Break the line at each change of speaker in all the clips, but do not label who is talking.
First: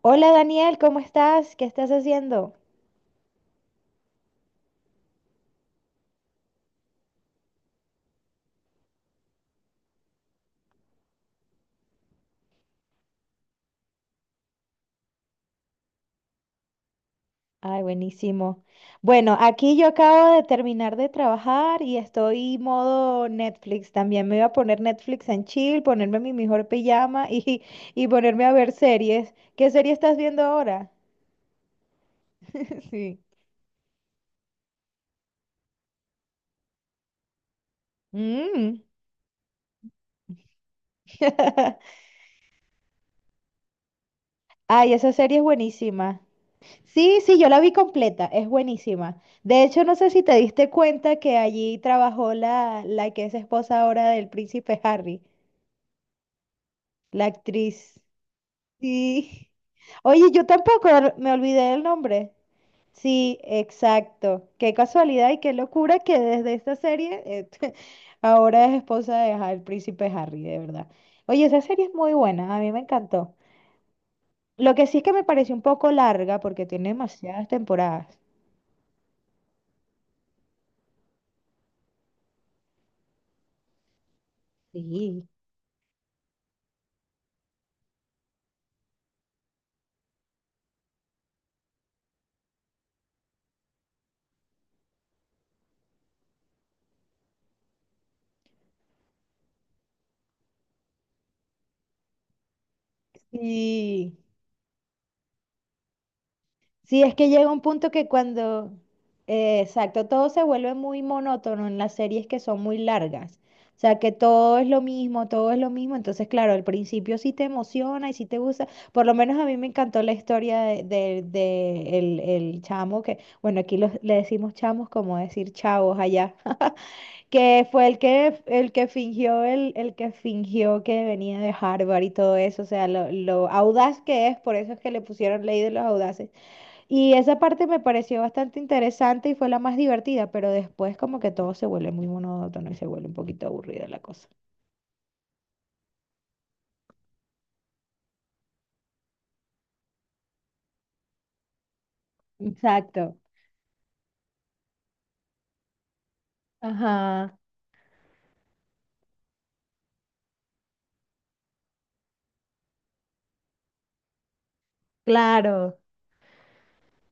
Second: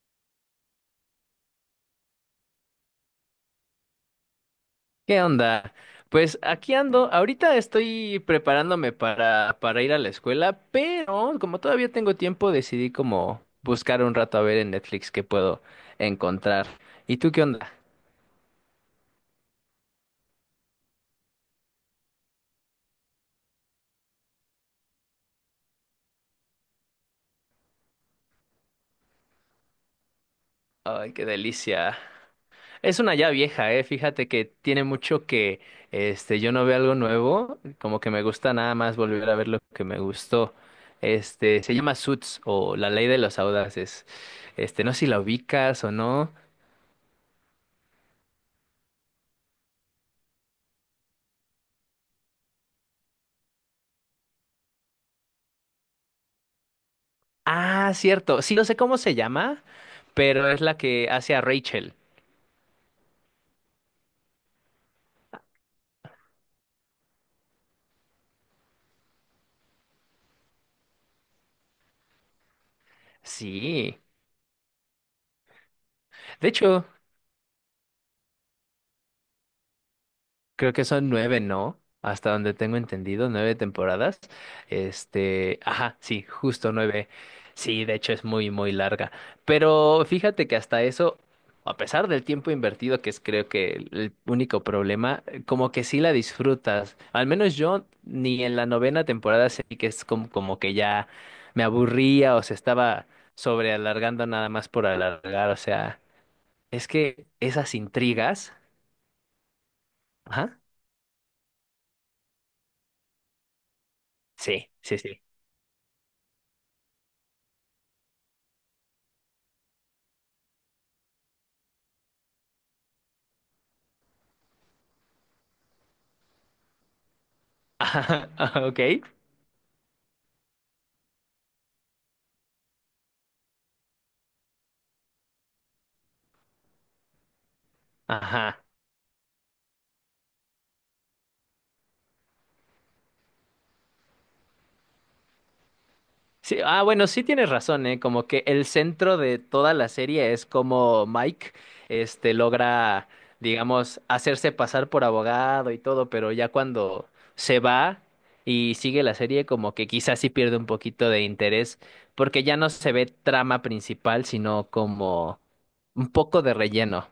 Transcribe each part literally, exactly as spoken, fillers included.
Hola Daniel, ¿cómo estás? ¿Qué estás haciendo?
¿Qué onda? Pues aquí ando. Ahorita estoy preparándome para, para ir a la escuela, pero como todavía tengo tiempo, decidí como buscar un rato a ver en Netflix qué puedo encontrar. ¿Y tú qué onda?
Ay, buenísimo. Bueno, aquí yo acabo de terminar de trabajar y estoy modo Netflix. También me voy a poner Netflix en chill, ponerme mi mejor pijama y, y ponerme a ver series. ¿Qué serie estás viendo ahora?
Ay, qué delicia. Es una
Sí.
ya vieja, eh. Fíjate que tiene mucho que este yo no veo algo nuevo, como que me gusta nada
Mm.
más volver a ver lo que me gustó. Este se llama Suits o La Ley de los Audaces. Este,
Ay,
no sé si
esa
la
serie es
ubicas o
buenísima.
no.
Sí, sí, yo la vi completa, es buenísima. De hecho, no sé si te diste cuenta que allí trabajó la, la que es esposa ahora del príncipe Harry. La
Ah,
actriz.
cierto. Sí, no sé cómo se
Sí.
llama,
Oye, yo
pero es la
tampoco
que
er- me
hace a
olvidé del
Rachel.
nombre. Sí, exacto. Qué casualidad y qué locura que desde esta serie eh, ahora es esposa de Ha- el príncipe Harry, de verdad. Oye, esa serie es muy buena, a mí me encantó.
Sí.
Lo que sí es que me pareció un poco larga
De
porque
hecho,
tiene demasiadas temporadas.
creo que son nueve, ¿no? Hasta donde tengo entendido, nueve temporadas.
Sí.
Este, ajá, sí, justo nueve. Sí, de hecho es muy, muy larga. Pero fíjate que hasta eso, a pesar del tiempo invertido, que es creo que el el único problema, eh, como que sí la disfrutas. Al menos yo ni en la novena temporada sentí que es como, como que ya me aburría o se estaba
Sí.
sobrealargando nada más por alargar. O sea, es
Sí, es
que
que llega un
esas
punto que
intrigas,
cuando, eh, exacto, todo se
ajá,
vuelve muy monótono en las series que son muy largas. O sea, que todo es
sí,
lo
sí, sí.
mismo, todo es lo mismo. Entonces, claro, al principio sí te emociona y sí te gusta. Por lo menos a mí me encantó la historia de, de- de el, el chamo que, bueno, aquí los- le decimos chamos como decir chavos allá, que fue el
Ajá,
que,
ajá,
el
ok.
que fingió, el, el que fingió que venía de Harvard y todo eso. O sea, lo, lo audaz que es, por eso es que le pusieron ley de los audaces y esa parte me pareció bastante
Ajá.
interesante y fue la más divertida, pero después como que todo se vuelve muy monótono y se vuelve un poquito aburrida la cosa.
Sí, ah, bueno, sí tienes razón, ¿eh? Como que el centro de toda la serie es como Mike, este, logra,
Exacto.
digamos, hacerse pasar por abogado y todo, pero ya cuando
Ajá,
se va y sigue la serie, como que quizás sí pierde un poquito de interés, porque ya no se ve trama principal, sino como
claro.
un poco de relleno.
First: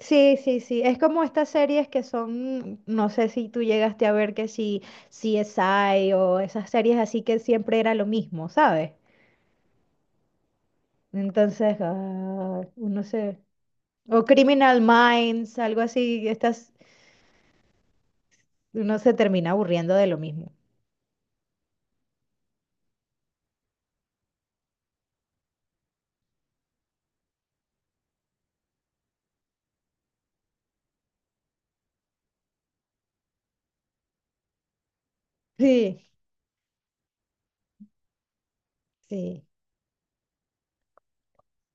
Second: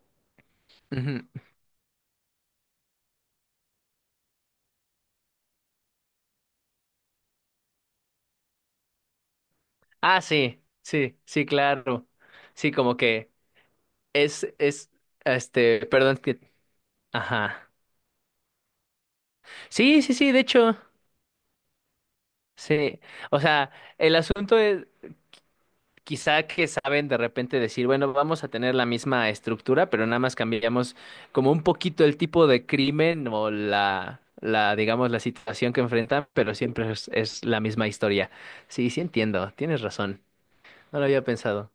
Sí, sí, sí. Es como
Ujú.
estas series que son, no sé si tú llegaste a ver que si C S I o esas series así que siempre era lo mismo, ¿sabes?
Ah, sí, sí, sí,
Entonces,
claro.
ah,
Sí, como
uno
que
se... O
es,
Criminal
es,
Minds, algo
este, perdón
así,
que…
estas,
Ajá.
uno se termina aburriendo
Sí,
de
sí,
lo
sí, de
mismo.
hecho, sí. O sea, el asunto es quizá que saben de repente decir, bueno, vamos a tener la misma estructura, pero nada más cambiamos como un poquito el tipo de crimen o la, la, digamos, la situación que
Sí,
enfrentan, pero siempre es, es la misma historia. Sí, sí entiendo, tienes razón. No lo había pensado.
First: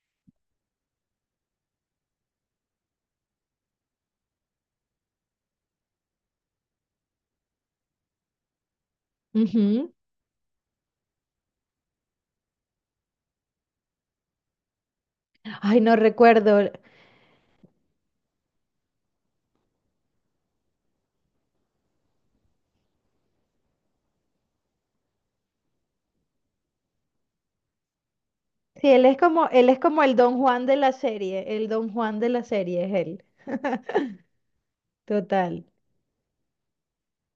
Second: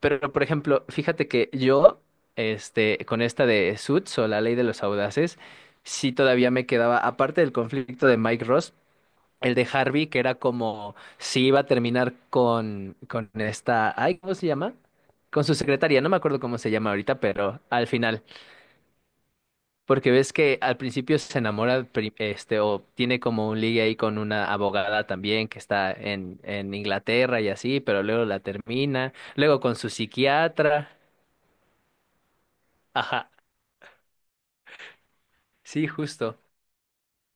Pero, por ejemplo, fíjate que yo, este, con esta de Suits o la ley de los audaces, sí todavía me quedaba, aparte del conflicto de Mike Ross, el de
sí.
Harvey, que era como si iba a terminar con, con esta, ay, ¿cómo se llama? Con su
Ay, no
secretaria, no me acuerdo cómo
recuerdo.
se llama ahorita, pero al final, porque ves que al principio se enamora, pri- este, o tiene como un ligue ahí con una abogada también que está en, en Inglaterra y así, pero luego la
Sí, él
termina,
es como,
luego
él
con
es
su
como el Don Juan de
psiquiatra,
la serie. El Don Juan de la serie es él.
ajá,
Total.
sí, justo.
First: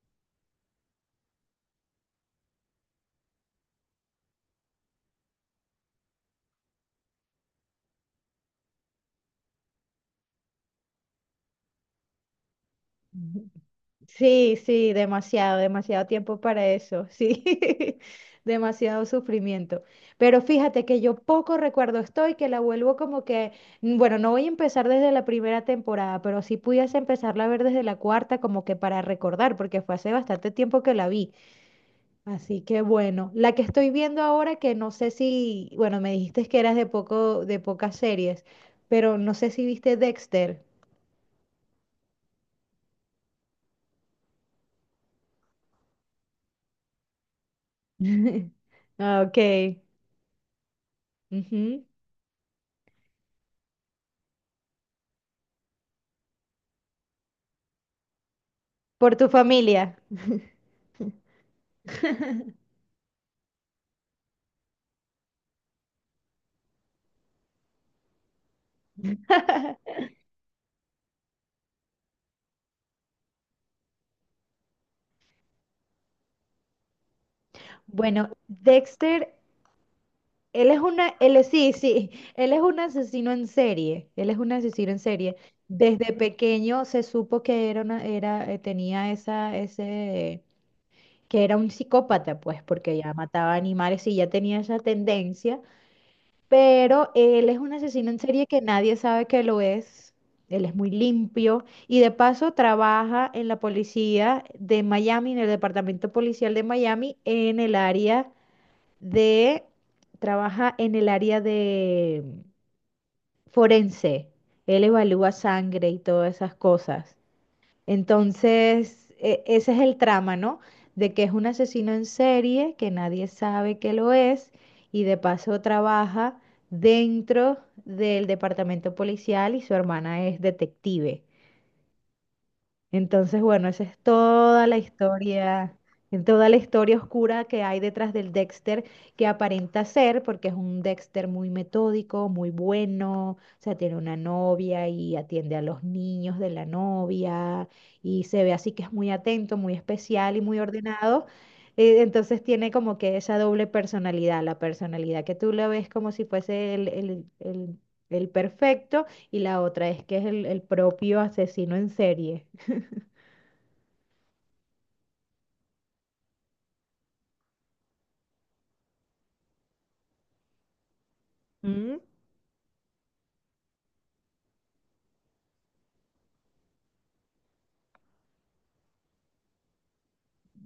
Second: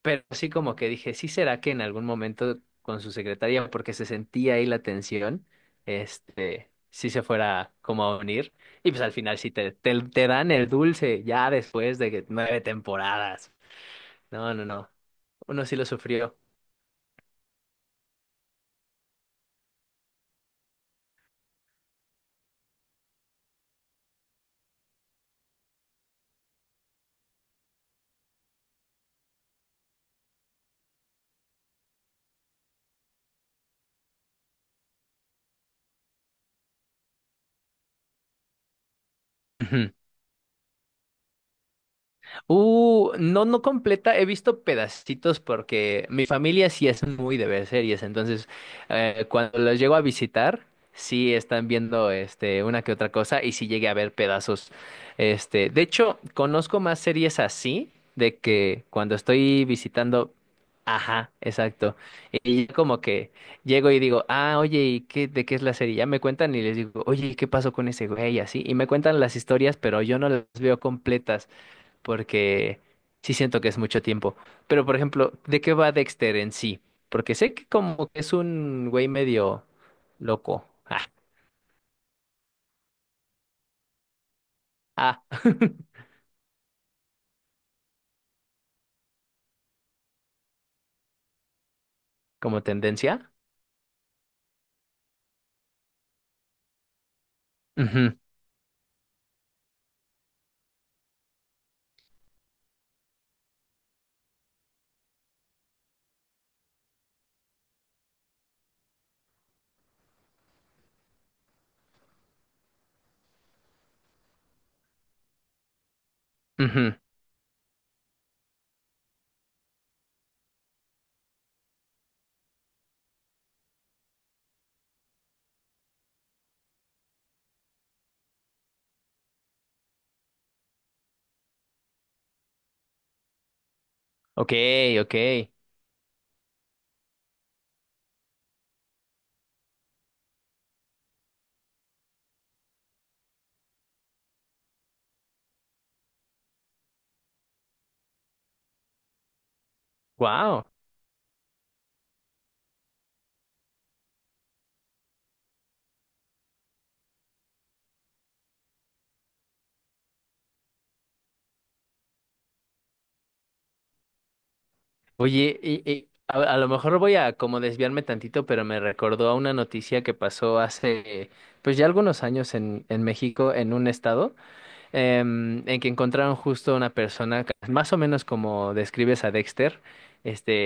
Pero sí como que dije, sí será que en algún momento con su secretaria, porque se sentía ahí la tensión, este, sí se fuera como a unir. Y pues al final sí te, te, te dan el dulce ya después de que nueve
Ujú.
temporadas. No,
Sí,
no, no.
sí, demasiado,
Uno sí lo
demasiado
sufrió.
tiempo para eso. Sí, demasiado sufrimiento. Pero fíjate que yo poco recuerdo estoy, que la vuelvo como que, mm, bueno, no voy a empezar desde la primera temporada, pero si pudiese empezarla a ver desde la cuarta, como que para recordar, porque fue hace bastante tiempo que la vi. Así que bueno, la que estoy viendo ahora que no sé si, bueno, me dijiste que eras de poco, de pocas series, pero no sé si viste Dexter.
Uh, no, no completa. He visto pedacitos porque mi familia sí es muy de ver series. Entonces,
Ah,
eh, cuando
ok.
los llego a visitar, sí están
Ujú.
viendo este, una que otra cosa y sí llegué a ver pedazos. Este, de hecho, conozco más series así de que
Por
cuando
tu
estoy
familia.
visitando. Ajá, exacto. Y ya como que llego y digo, ah, oye, ¿y qué, de qué es la serie? Ya me cuentan y les digo, oye, ¿y qué pasó con ese güey? Y así. Y me cuentan las historias, pero yo no las veo completas porque sí siento que es mucho tiempo. Pero, por ejemplo, ¿de qué va Dexter en sí? Porque sé que como que
Bueno,
es un güey
Dexter,
medio loco.
él es
Ah,
una, él es- sí, sí, él es un asesino en serie, él es un asesino en
ah,
serie. Desde pequeño se supo que era una, era, eh, tenía esa, ese que era un psicópata, pues,
como
porque ya
tendencia.
mataba animales y ya tenía esa tendencia, pero él es un asesino
Ujú,
en serie que nadie sabe que lo es. Él es muy limpio y de paso trabaja en la policía de Miami, en el departamento policial de Miami, en el área de, trabaja en el área de forense. Él evalúa sangre y todas esas
ujú.
cosas. Entonces, e- ese es el trama, ¿no? De que es un asesino en serie, que nadie sabe que lo es, y de paso trabaja dentro del departamento policial y su hermana es detective. Entonces, bueno, esa es
Ok,
toda la
ok.
historia, en toda la historia oscura que hay detrás del Dexter, que aparenta ser, porque es un Dexter muy metódico, muy bueno, o sea, tiene una novia y atiende a los niños de la novia, y se ve así que es muy atento, muy especial y muy
Wow.
ordenado. Eh, Entonces tiene como que esa doble personalidad, la personalidad que tú la ves como si fuese el, el- el- el perfecto y la otra es que es el el propio asesino en serie.
Oye, y, y a, a lo mejor voy a como desviarme tantito, pero me recordó a una noticia que pasó hace, pues ya
Mm,
algunos años en, en México, en un estado. Em, en que encontraron justo una persona, ca- más o menos como describes a Dexter.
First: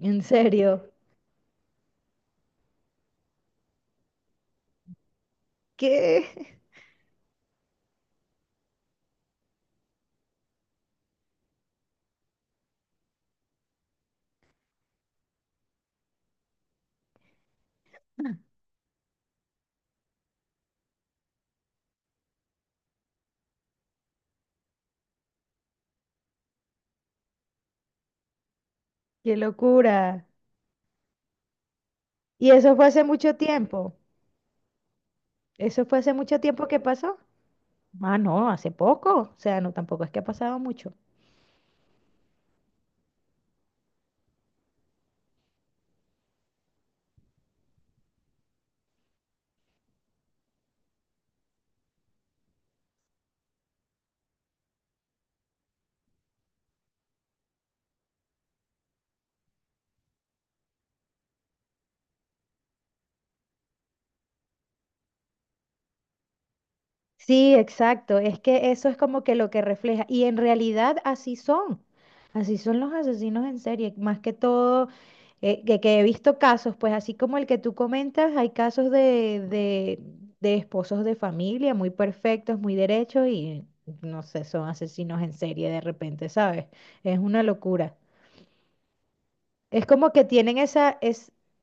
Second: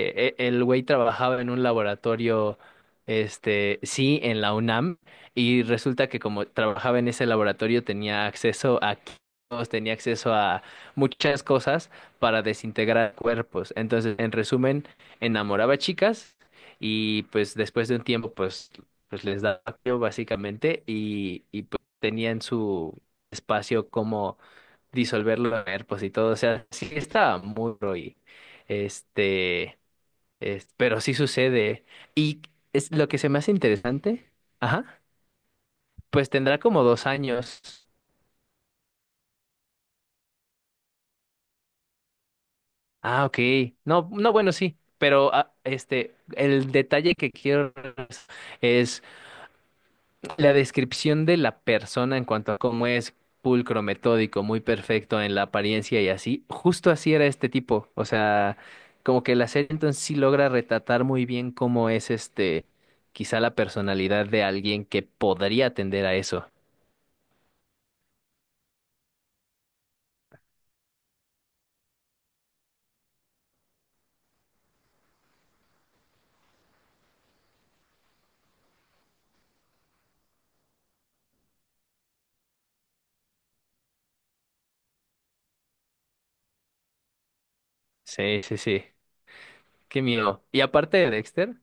¿en
e- El
serio?
güey trabajaba en un laboratorio, este, sí, en la UNAM, y resulta que como
¿Qué?
trabajaba en ese laboratorio tenía acceso a químicos, tenía acceso a muchas cosas para desintegrar cuerpos. Entonces, en resumen, enamoraba a chicas y pues después de un tiempo, pues, pues les daba frío, básicamente y, y pues tenían su espacio, cómo disolverlo en cuerpos y todo. O sea, sí estaba muy duro y
¡Qué
este,
locura!
es- pero sí sucede. Y
¿Y eso fue
es
hace
lo que se
mucho
me hace
tiempo?
interesante, ajá,
¿Eso fue hace
pues
mucho
tendrá
tiempo que
como dos
pasó?
años.
Ah, no, hace poco. O sea, no, tampoco es que ha pasado mucho.
Ah, ok. No, no, bueno, sí. Pero ah, este, el detalle que quiero es la descripción de la persona en cuanto a cómo es pulcro, metódico, muy perfecto en la apariencia y así, justo así era este tipo. O sea, como que la serie entonces sí logra retratar muy bien cómo es este, quizá la personalidad de alguien que podría tender a eso.
Sí, exacto. Es que eso es como que lo que refleja. Y en realidad así son. Así son los asesinos en serie. Más que todo, eh, que, que he visto casos, pues así como el que tú comentas, hay casos de, de, de esposos de familia muy perfectos, muy derechos y no sé, son asesinos en serie de repente, ¿sabes? Es una locura.
Sí, sí, sí.
Es
Qué
como que
miedo.
tienen
Y aparte
esa,
de Dexter,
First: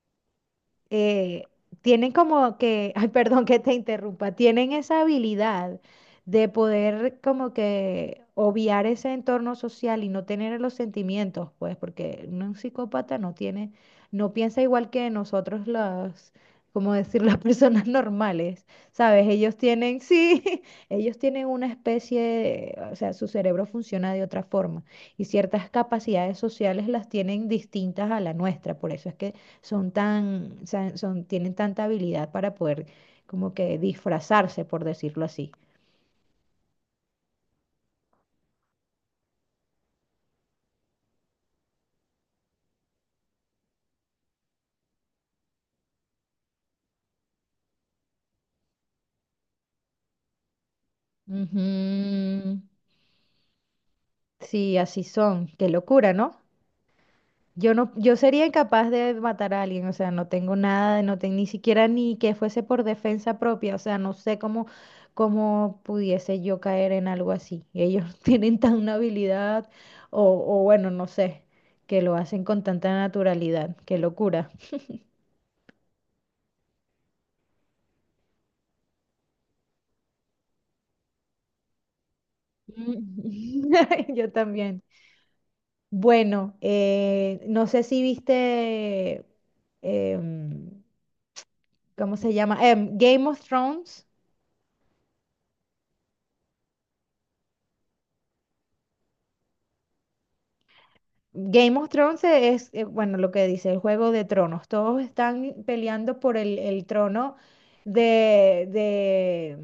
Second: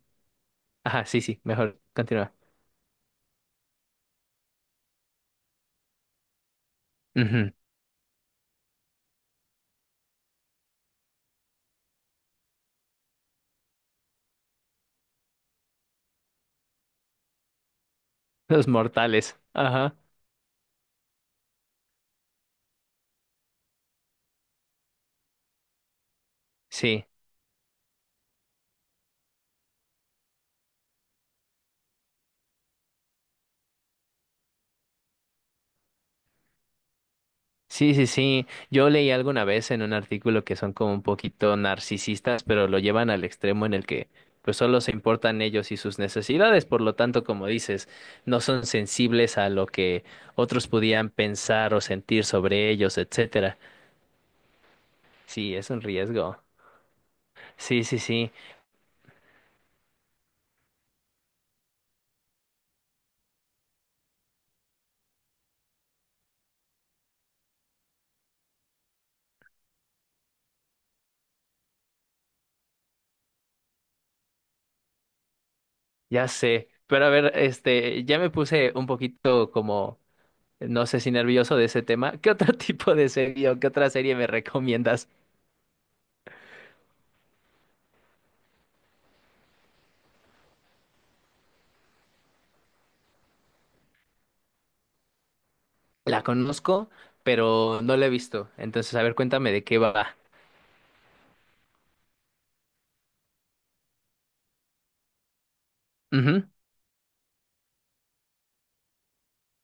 ajá, sí, sí,
eh,
mejor
tienen
continúa.
como que, ay, perdón que te interrumpa, tienen esa habilidad de poder
Ujú.
como que obviar ese entorno social y no tener los sentimientos, pues, porque un psicópata no tiene, no piensa igual que nosotros los, como decir, las personas normales,
Los
¿sabes?
mortales.
Ellos
Ajá.
tienen, sí, ellos tienen una especie de, o sea, su cerebro funciona de otra forma y ciertas capacidades sociales
Sí.
las tienen distintas a la nuestra, por eso es que son tan, sa- son, tienen tanta habilidad para poder como que disfrazarse, por decirlo así.
Sí, sí, sí. Yo leí alguna vez en un artículo que son como un poquito narcisistas, pero lo llevan al extremo en el que pues solo se importan ellos y sus necesidades, por lo tanto, como dices, no son sensibles a lo que otros pudieran pensar o sentir
Ujú.
sobre ellos, etcétera.
Sí, así son.
Sí,
Qué
es un
locura,
riesgo.
¿no? Yo
Sí,
no,
sí,
yo
sí,
sería incapaz de matar a alguien, o sea, no tengo nada, no tengo ni siquiera ni que fuese por defensa propia, o sea, no sé cómo, cómo pudiese yo caer en algo así. Ellos tienen tan una habilidad, o, o bueno, no sé, que lo hacen con tanta naturalidad, qué locura.
ya sé. Pero a ver, este, ya me puse un poquito como, no sé si nervioso de ese tema. ¿Qué otro tipo de serie o qué otra
Mm.
serie me
Yo también.
recomiendas?
Bueno, eh, no sé si viste, em, ¿cómo se llama? Em, Game of Thrones.
La conozco, pero no la he visto. Entonces, a ver, cuéntame de qué va.
Game of Thrones es, eh, bueno, lo que dice el Juego de Tronos. Todos están peleando por
Ujú,
el, el trono de, de,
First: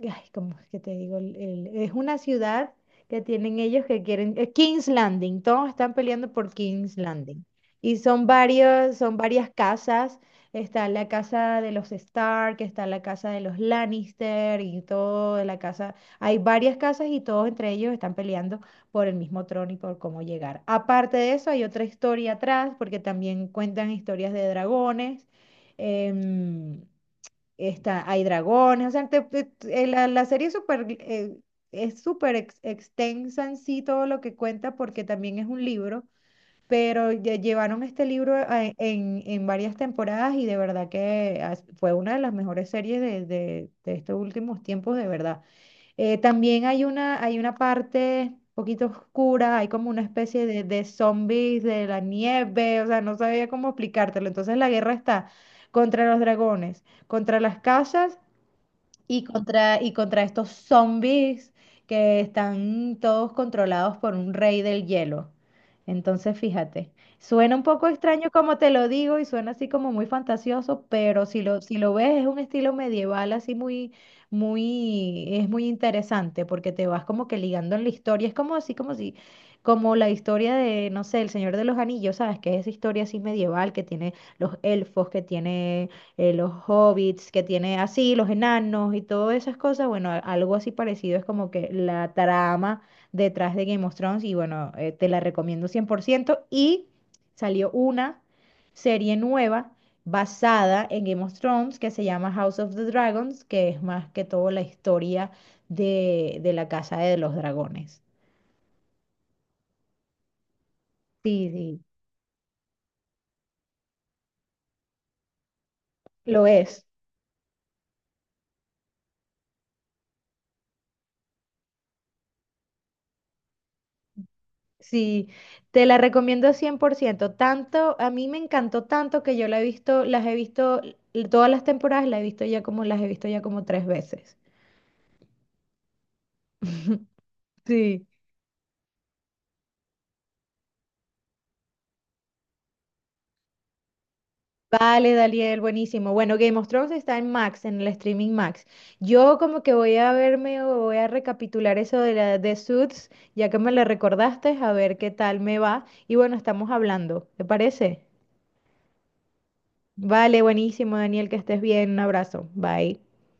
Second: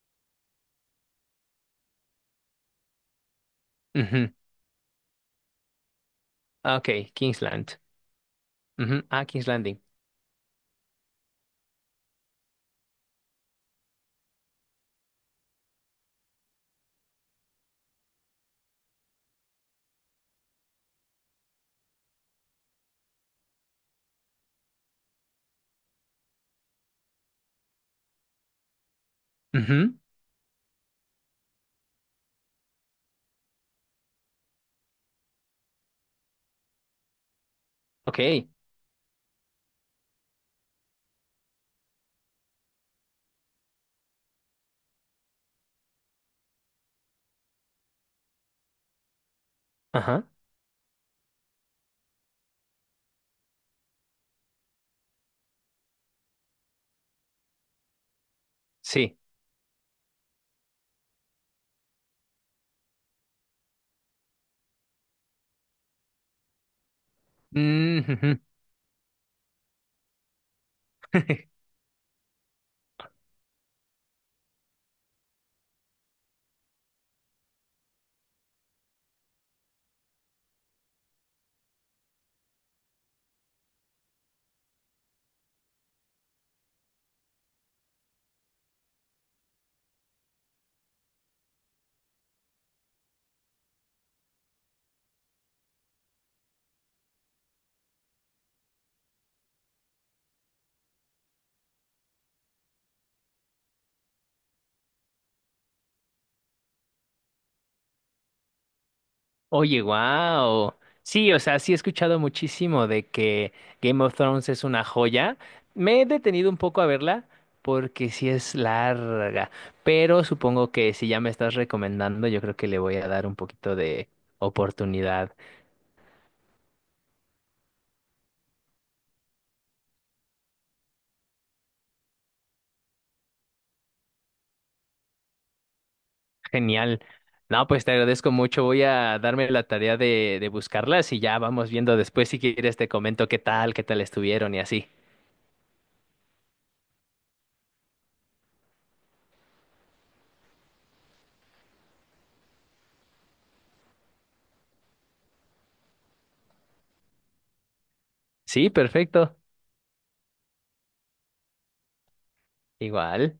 mm, ay, ¿cómo es que te digo? El- el- es una ciudad que tienen ellos que
ujú.
quieren, eh, King's Landing. Todos están peleando por
Ah,
King's
ok,
Landing.
Kingsland.
Y son varios,
Ujú,
son
ah, King's
varias
Landing.
casas. Está la casa de los Stark, está la casa de los Lannister y todo, la casa. Hay varias casas y todos entre ellos están peleando por el mismo trono y por cómo llegar. Aparte de eso, hay otra historia atrás, porque también cuentan historias de dragones. em, está, hay dragones, o sea, te- te- eh,
Ujú,
la, la serie es súper eh, es súper ex- extensa en sí todo lo que cuenta, porque también es un libro, pero ya llevaron este libro
ok.
a- en, en varias temporadas y de verdad que as- fue una de las mejores series de, de de estos últimos tiempos, de verdad. Eh, también hay una, hay una parte un poquito oscura, hay como una
Ajá.
especie de, de zombies de la nieve, o sea, no sabía cómo explicártelo. Entonces la guerra está contra los dragones, contra las casas
Sí.
y contra, y contra estos zombies que están todos controlados por un rey del hielo. Entonces, fíjate, suena un poco
Mm,
extraño
ujú.
como te lo digo y suena así como muy fantasioso, pero si lo, si lo ves es un estilo medieval así muy, muy, es muy interesante porque te vas como que ligando en la historia. Es como así como si, como la historia de, no sé, El Señor de los Anillos, ¿sabes? Que es esa historia así medieval que tiene los elfos, que tiene eh, los hobbits que tiene así, los enanos y todas esas cosas, bueno, a- algo así parecido es como que la trama detrás de Game of Thrones y bueno, eh, te la recomiendo cien por ciento y salió una serie nueva basada en Game of Thrones que se llama House of the Dragons, que es más que todo la historia de, de la Casa de los Dragones.
Oye, wow. Sí, o
Sí,
sea, sí he
sí,
escuchado muchísimo de que Game of Thrones es una joya. Me he
lo
detenido un poco
es.
a verla porque sí es larga, pero supongo que si ya me estás recomendando, yo creo que le voy a dar un poquito de
Sí,
oportunidad.
te la recomiendo cien por ciento. Tanto, a mí me encantó tanto que yo la he visto, las he visto, l- todas las temporadas la he visto ya como, las he visto ya como tres veces.
Genial. No, pues te
Sí.
agradezco mucho. Voy a darme la tarea de, de buscarlas y ya vamos viendo después si quieres te comento qué tal, qué tal estuvieron y así.
Vale, Daniel, buenísimo. Bueno, Game of Thrones está en Max, en el streaming Max. Yo como que voy a verme o voy a recapitular eso de la de Suits, ya que me la recordaste, a ver qué tal me va. Y bueno, estamos hablando, ¿te parece?
Sí, perfecto.
Vale, buenísimo, Daniel, que estés bien. Un abrazo. Bye.
Igual.